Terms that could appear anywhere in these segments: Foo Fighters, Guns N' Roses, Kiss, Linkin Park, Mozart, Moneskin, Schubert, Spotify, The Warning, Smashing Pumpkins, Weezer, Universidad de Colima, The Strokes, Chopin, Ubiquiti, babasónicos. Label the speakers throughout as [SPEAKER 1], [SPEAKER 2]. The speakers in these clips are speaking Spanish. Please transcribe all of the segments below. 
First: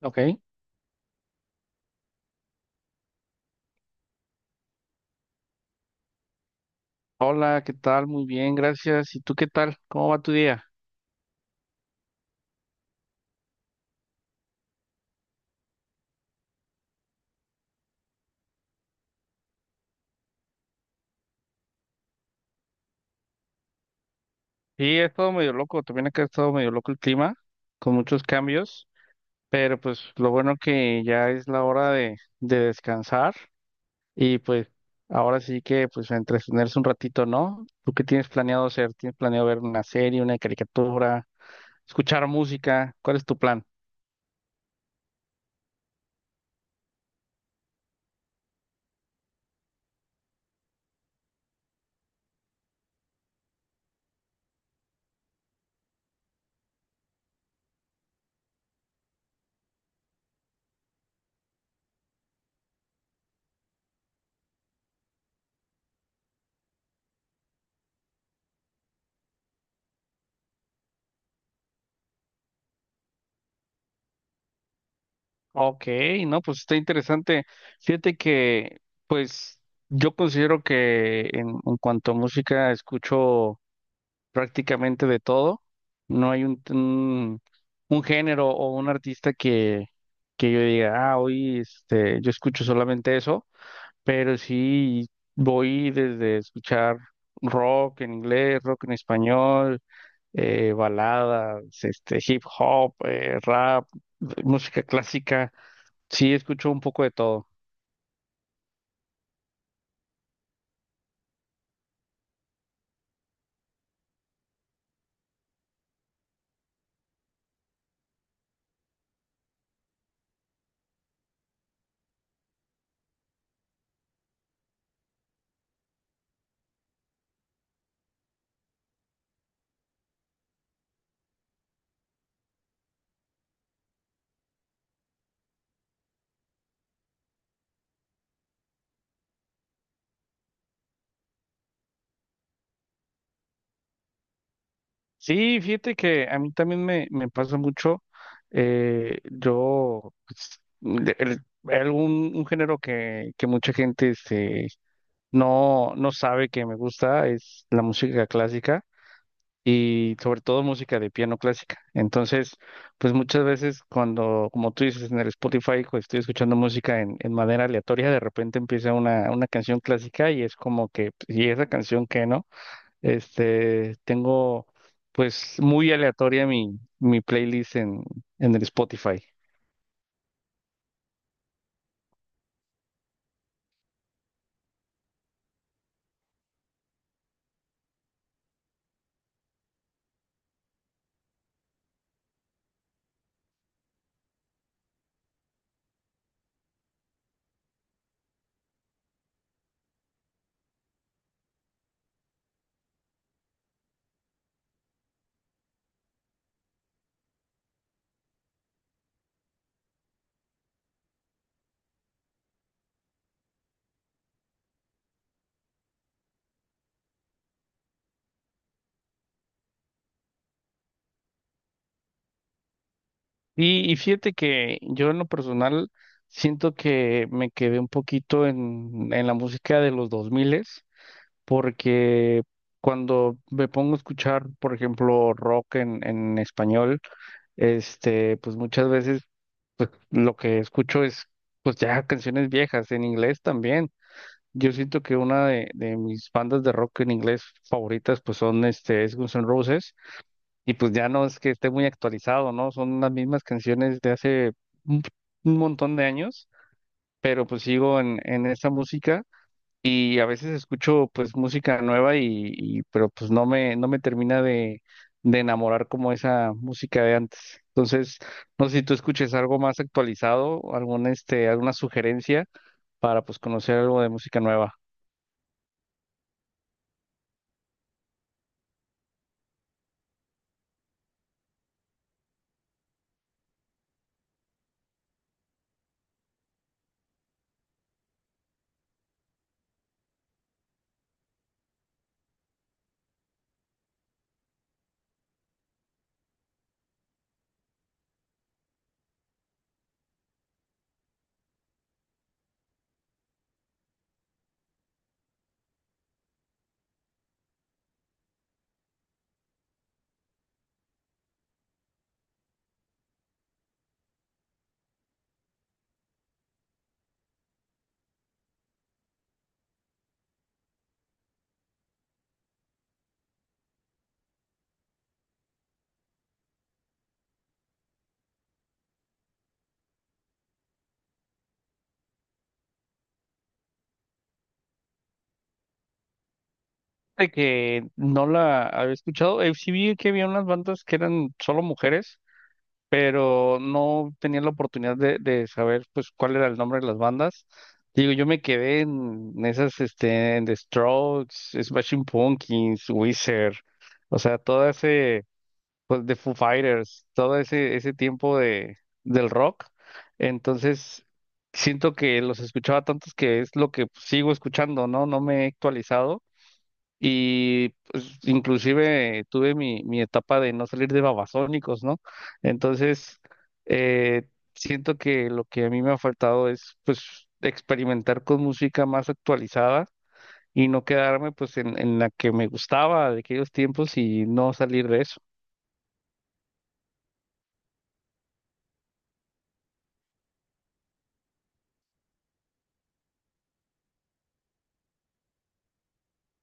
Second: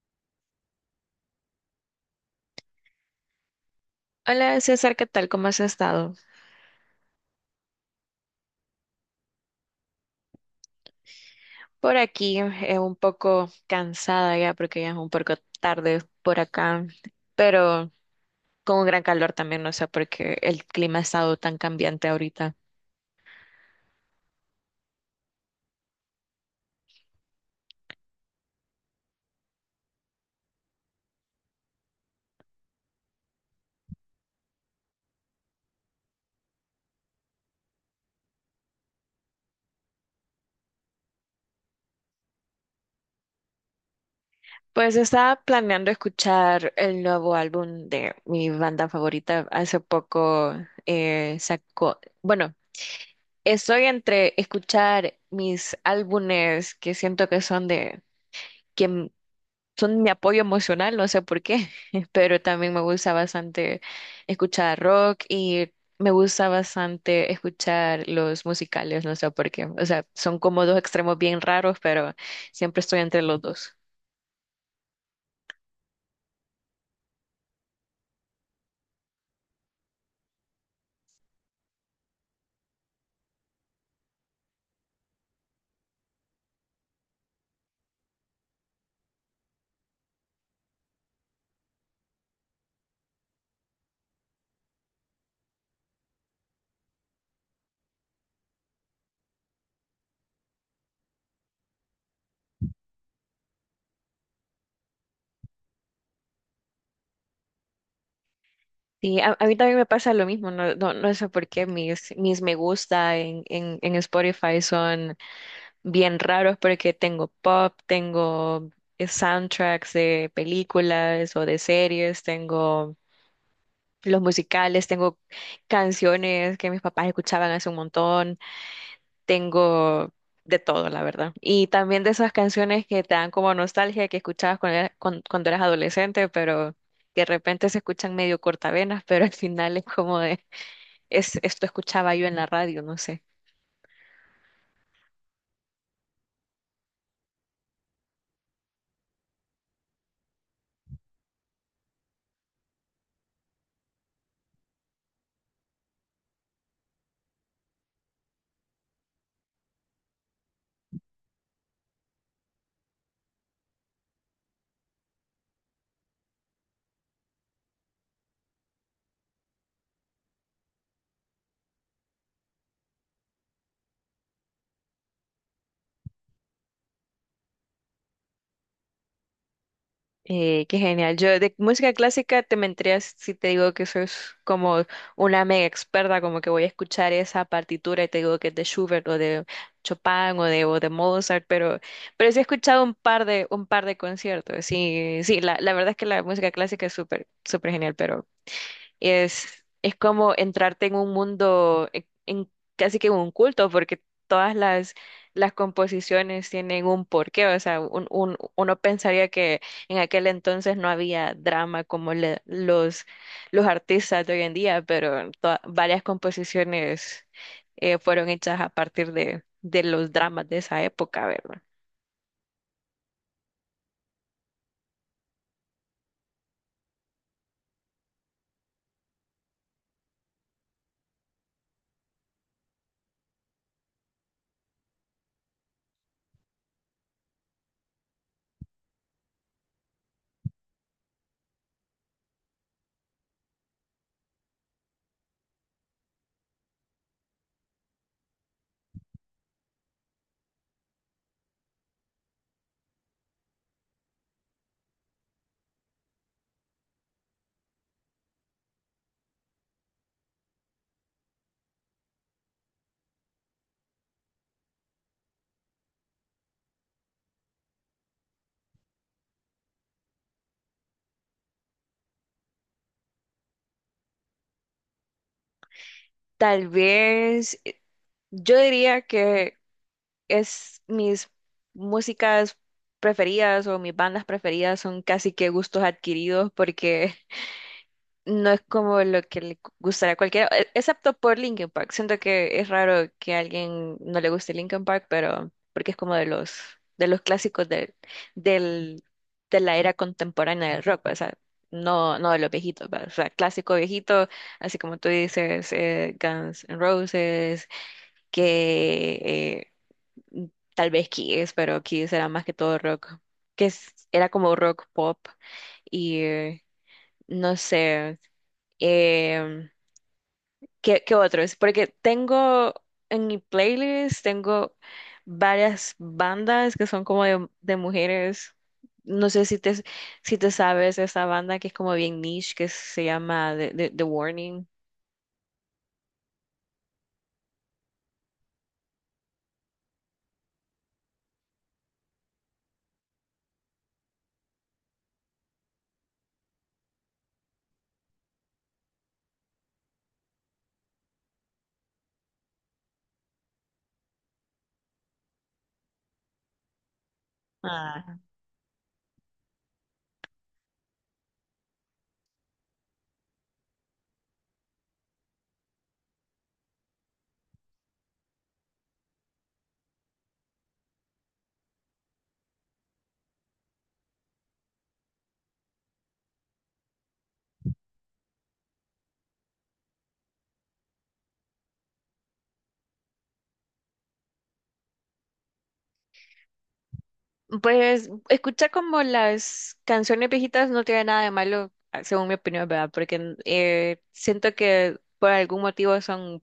[SPEAKER 1] Ok.
[SPEAKER 2] Hola César, ¿qué tal? ¿Cómo has estado?
[SPEAKER 1] Hola, ¿qué tal? Muy bien, gracias. ¿Y tú qué tal? ¿Cómo va tu día?
[SPEAKER 2] Por aquí un poco cansada ya porque ya es un poco tarde por acá, pero con un gran calor también, no sé por qué el clima ha estado tan cambiante ahorita.
[SPEAKER 1] Sí, ha estado medio loco. También acá ha estado medio loco el clima, con muchos cambios. Pero pues lo bueno que ya es la hora de descansar. Y pues ahora sí que pues a entretenerse un ratito, ¿no? ¿Tú qué tienes planeado hacer? ¿Tienes planeado ver una serie, una caricatura, escuchar música? ¿Cuál es tu plan?
[SPEAKER 2] Pues estaba planeando escuchar el nuevo álbum de mi banda favorita. Hace poco sacó, bueno, estoy entre escuchar mis álbumes que siento que son de son mi apoyo emocional, no sé por qué, pero también me gusta bastante escuchar rock y me gusta bastante escuchar los musicales, no sé por qué. O sea, son como dos extremos bien raros, pero siempre estoy entre los dos.
[SPEAKER 1] Ok, no, pues está interesante. Fíjate que, pues, yo considero que en cuanto a música escucho prácticamente de todo. No hay un género o un artista que yo diga, ah, hoy yo escucho solamente eso, pero sí voy desde escuchar rock en inglés, rock en español, baladas, hip hop, rap, música clásica. Sí, escucho un poco de todo.
[SPEAKER 2] Sí, a mí también me pasa lo mismo, no, no sé por qué mis, mis me gusta en Spotify son bien raros porque tengo pop, tengo soundtracks de películas o de series, tengo los musicales, tengo canciones que mis papás escuchaban hace un montón, tengo de todo, la verdad. Y también de esas canciones que te dan como nostalgia que escuchabas cuando cuando eras adolescente, pero que de repente se escuchan medio cortavenas, pero al final es como de, es, esto escuchaba yo en la radio, no sé.
[SPEAKER 1] Sí, fíjate que a mí también me pasa mucho. Yo, pues, de- el- algún un género que mucha gente no, no sabe que me gusta es la música clásica y sobre todo música de piano clásica. Entonces, pues muchas veces cuando, como tú dices, en el Spotify, pues, estoy escuchando música en manera aleatoria, de repente empieza una canción clásica y es como que, pues, ¿y esa canción qué, no? Tengo pues muy aleatoria mi playlist en el Spotify.
[SPEAKER 2] Qué genial. Yo de música clásica te mentirías si te digo que sos como una mega experta, como que voy a escuchar esa partitura y te digo que es de Schubert o de Chopin o de Mozart, pero sí he escuchado un par de conciertos. Sí, sí, la verdad es que la música clásica es súper, súper genial, es como entrarte en un mundo, en casi que en un culto, porque todas las composiciones tienen un porqué. O sea, uno pensaría que en aquel entonces no había drama como los artistas de hoy en día, pero varias composiciones fueron hechas a partir de los dramas de esa época, ¿verdad?
[SPEAKER 1] Y fíjate que yo en lo personal siento que me quedé un poquito en la música de los 2000 porque cuando me pongo a escuchar, por ejemplo, rock en español, pues muchas veces pues, lo que escucho es pues ya canciones viejas en inglés también. Yo siento que una de mis bandas de rock en inglés favoritas pues son este es Guns N' Roses y pues ya no es que esté muy actualizado, ¿no? Son las mismas canciones de hace un, un montón de años, pero pues sigo en esa música y a veces escucho pues música nueva pero pues no me termina de enamorar como esa música de antes. Entonces, no sé si tú escuches algo más actualizado, algún este alguna sugerencia para pues conocer algo de música nueva.
[SPEAKER 2] Tal vez yo diría es mis músicas preferidas o mis bandas preferidas son casi que gustos adquiridos porque no es como lo que le gustará a cualquiera, excepto por Linkin Park. Siento que es raro que a alguien no le guste Linkin Park, pero porque es como de los clásicos del del de la era contemporánea del rock, o sea, no de los viejitos, ¿va? O sea, clásico viejito, así como tú dices, Guns N' Roses, que mm, tal vez Kiss, pero Kiss era más que todo rock, que era como rock pop y no sé, em, ¿qué, qué otros? Porque tengo en mi playlist, tengo varias bandas que son como de mujeres. No sé si si te sabes esa banda que es como bien niche, que se llama The Warning.
[SPEAKER 1] De que no la había escuchado. Sí vi que había unas bandas que eran solo mujeres, pero no tenía la oportunidad de saber pues cuál era el nombre de las bandas. Digo, yo me quedé en esas, en The Strokes, Smashing Pumpkins, Weezer, o sea, todo ese, pues, de Foo Fighters, todo ese, ese tiempo de, del rock. Entonces, siento que los escuchaba tantos que es lo que sigo escuchando, ¿no? No me he actualizado y pues, inclusive tuve mi etapa de no salir de babasónicos, ¿no? Entonces, eh, siento que lo que a mí me ha faltado es pues experimentar con música más actualizada y no quedarme pues en la que me gustaba de aquellos tiempos y no salir de eso.
[SPEAKER 2] Pues escuchar como las canciones viejitas no tiene nada de malo, ah, según mi opinión, ¿verdad? Porque siento que por algún motivo son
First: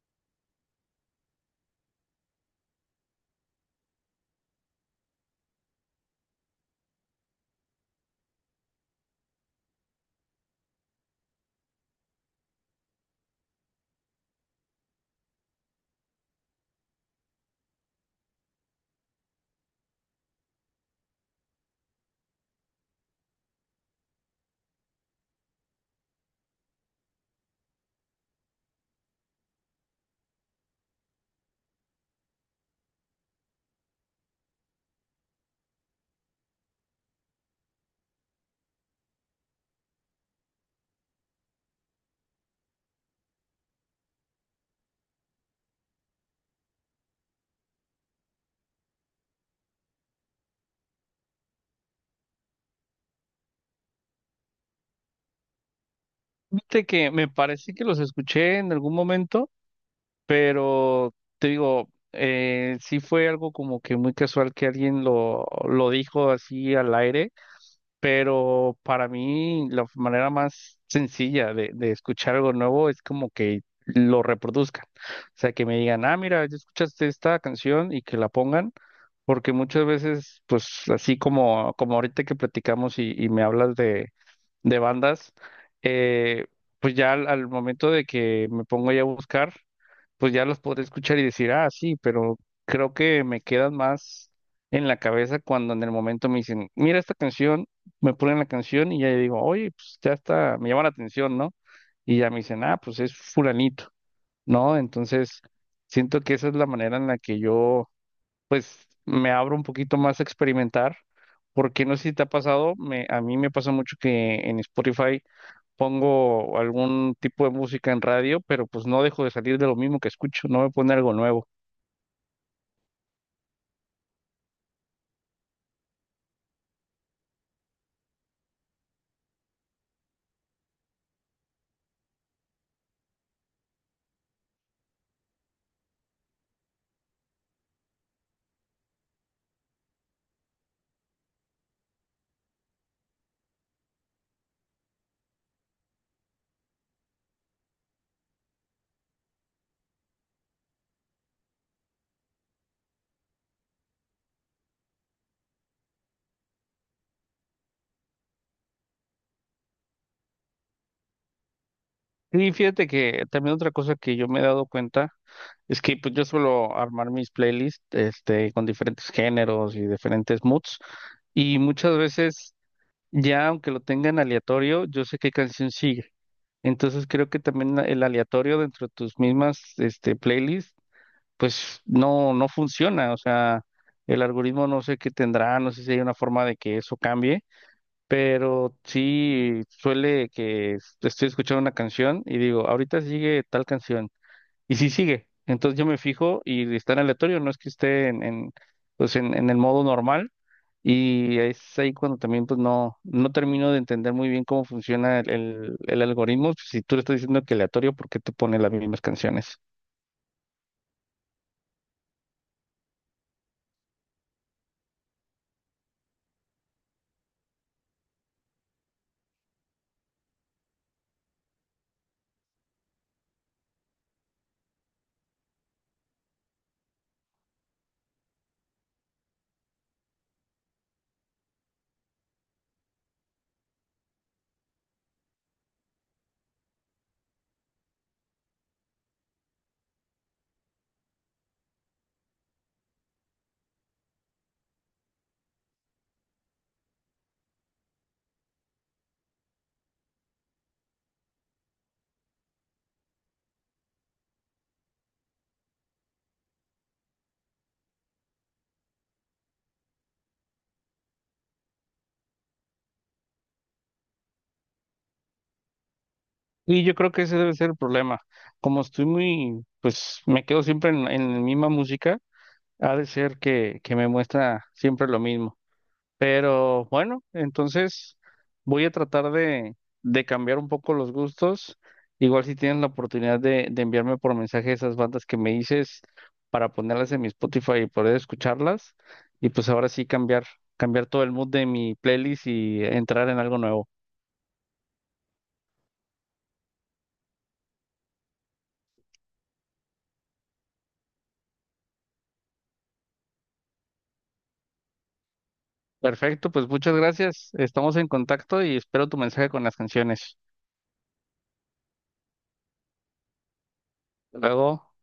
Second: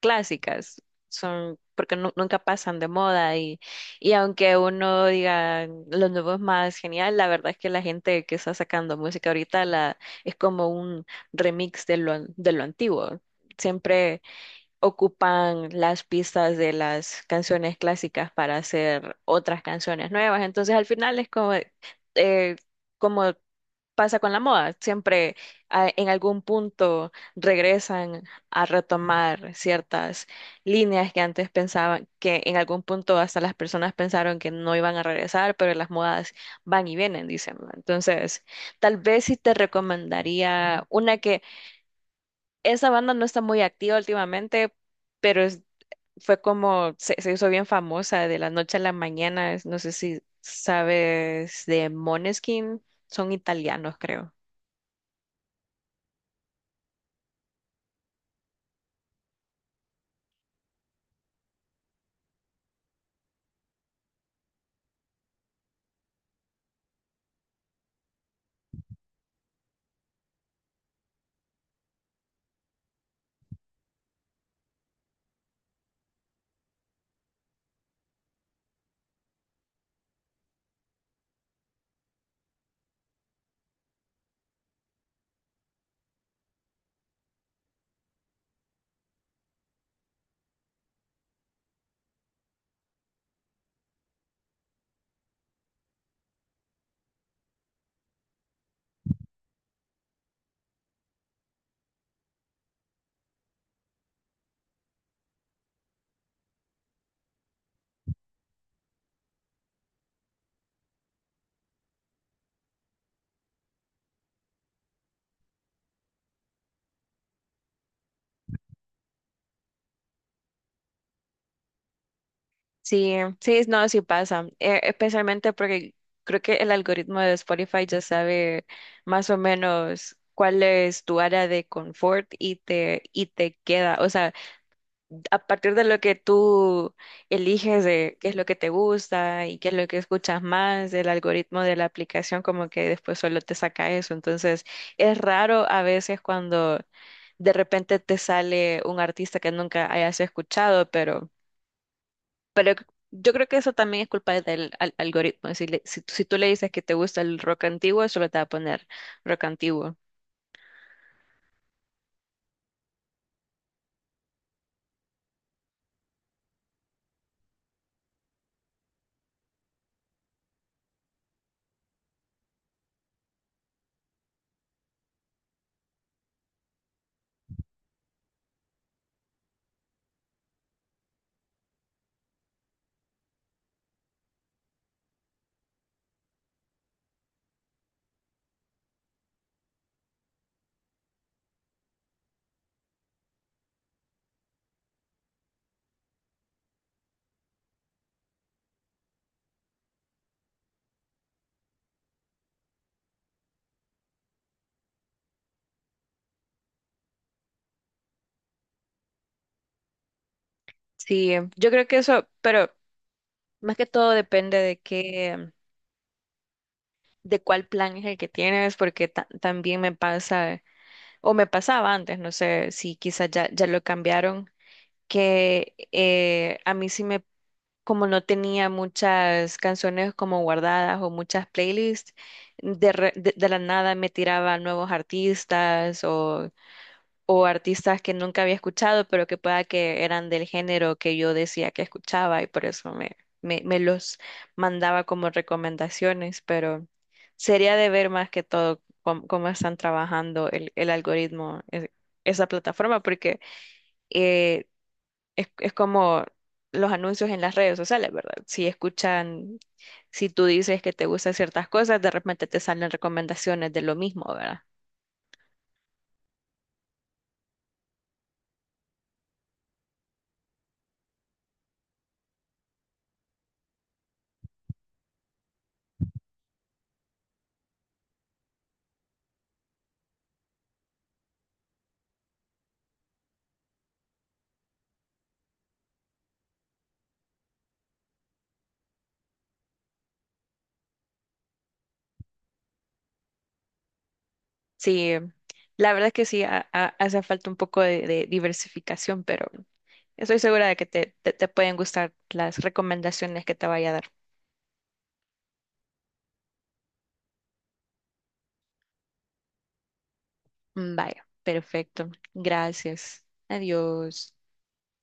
[SPEAKER 2] clásicas, son porque nunca pasan de moda y aunque uno diga lo nuevo es más genial, la verdad es que la gente que está sacando música ahorita la, es como un remix de lo antiguo. Siempre ocupan las pistas de las canciones clásicas para hacer otras canciones nuevas. Entonces al final es como, eh, como pasa con la moda, siempre ah, en algún punto regresan a retomar ciertas líneas que antes pensaban, que en algún punto hasta las personas pensaron que no iban a regresar, pero las modas van y vienen, dicen, ¿no? Entonces, tal vez sí te recomendaría una que esa banda no está muy activa últimamente, pero es fue como, se hizo bien famosa de la noche a la mañana. No sé si sabes de Moneskin, son italianos, creo.
[SPEAKER 1] Fíjate que me parece que los escuché en algún momento, pero te digo, sí fue algo como que muy casual que alguien lo dijo así al aire. Pero para mí la manera más sencilla de escuchar algo nuevo es como que lo reproduzcan. O sea, que me digan, ah, mira, ya escuchaste esta canción y que la pongan, porque muchas veces, pues así como, como ahorita que platicamos y me hablas de bandas, eh, pues ya al momento de que me pongo ya a buscar pues ya los podré escuchar y decir, ah, sí, pero creo que me quedan más en la cabeza cuando en el momento me dicen, mira esta canción, me ponen la canción y ya yo digo, oye, pues ya está, me llama la atención, ¿no? Y ya me dicen, ah, pues es fulanito, ¿no? Entonces, siento que esa es la manera en la que yo, pues, me abro un poquito más a experimentar, porque no sé si te ha pasado, a mí me pasa mucho que en Spotify pongo algún tipo de música en radio, pero pues no dejo de salir de lo mismo que escucho, no me pone algo nuevo.
[SPEAKER 2] Sí, sí, no, sí pasa. Especialmente porque creo que el algoritmo de Spotify ya sabe más o menos cuál es tu área de confort y y te queda. O sea, a partir de lo que tú eliges de qué es lo que te gusta y qué es lo que escuchas más, el algoritmo de la aplicación como que después solo te saca eso. Entonces, es raro a veces cuando de repente te sale un artista que nunca hayas escuchado, pero yo creo que eso también es culpa del algoritmo. Si, si tú le dices que te gusta el rock antiguo, solo te va a poner rock antiguo.
[SPEAKER 1] Y fíjate que también otra cosa que yo me he dado cuenta es que pues yo suelo armar mis playlists con diferentes géneros y diferentes moods y muchas veces ya aunque lo tenga en aleatorio, yo sé qué canción sigue. Entonces creo que también el aleatorio dentro de tus mismas playlists pues no, no funciona, o sea, el algoritmo no sé qué tendrá, no sé si hay una forma de que eso cambie. Pero sí suele que estoy escuchando una canción y digo, ahorita sigue tal canción. Y sí sigue. Entonces yo me fijo y está en aleatorio, no es que esté pues en el modo normal. Y es ahí cuando también pues no, no termino de entender muy bien cómo funciona el algoritmo. Pues, si tú le estás diciendo que aleatorio, ¿por qué te pone las mismas canciones?
[SPEAKER 2] Sí, yo creo que eso, pero más que todo depende de qué, de cuál plan es el que tienes, porque también me pasa, o me pasaba antes, no sé si quizás ya, ya lo cambiaron, que a mí sí me, como no tenía muchas canciones como guardadas o muchas playlists, de la nada me tiraba nuevos artistas o artistas que nunca había escuchado, pero que pueda que eran del género que yo decía que escuchaba y por eso me los mandaba como recomendaciones, pero sería de ver más que todo cómo, cómo están trabajando el algoritmo, esa plataforma, porque eh, es como los anuncios en las redes sociales, ¿verdad? Si escuchan, si tú dices que te gustan ciertas cosas, de repente te salen recomendaciones de lo mismo, ¿verdad?
[SPEAKER 1] Y yo creo que ese debe ser el problema. Como estoy muy, pues me quedo siempre en la misma música. Ha de ser que me muestra siempre lo mismo. Pero bueno, entonces voy a tratar de cambiar un poco los gustos. Igual si tienes la oportunidad de enviarme por mensaje esas bandas que me dices para ponerlas en mi Spotify y poder escucharlas. Y pues ahora sí cambiar, cambiar todo el mood de mi playlist y entrar en algo nuevo.
[SPEAKER 2] Sí, la verdad que sí, hace falta un poco de diversificación, pero estoy segura de que te pueden gustar las recomendaciones que te vaya a dar.
[SPEAKER 1] Perfecto, pues muchas gracias. Estamos en contacto y espero tu mensaje con las canciones.
[SPEAKER 2] Mm, vaya, perfecto. Gracias. Adiós.
[SPEAKER 1] Hasta luego.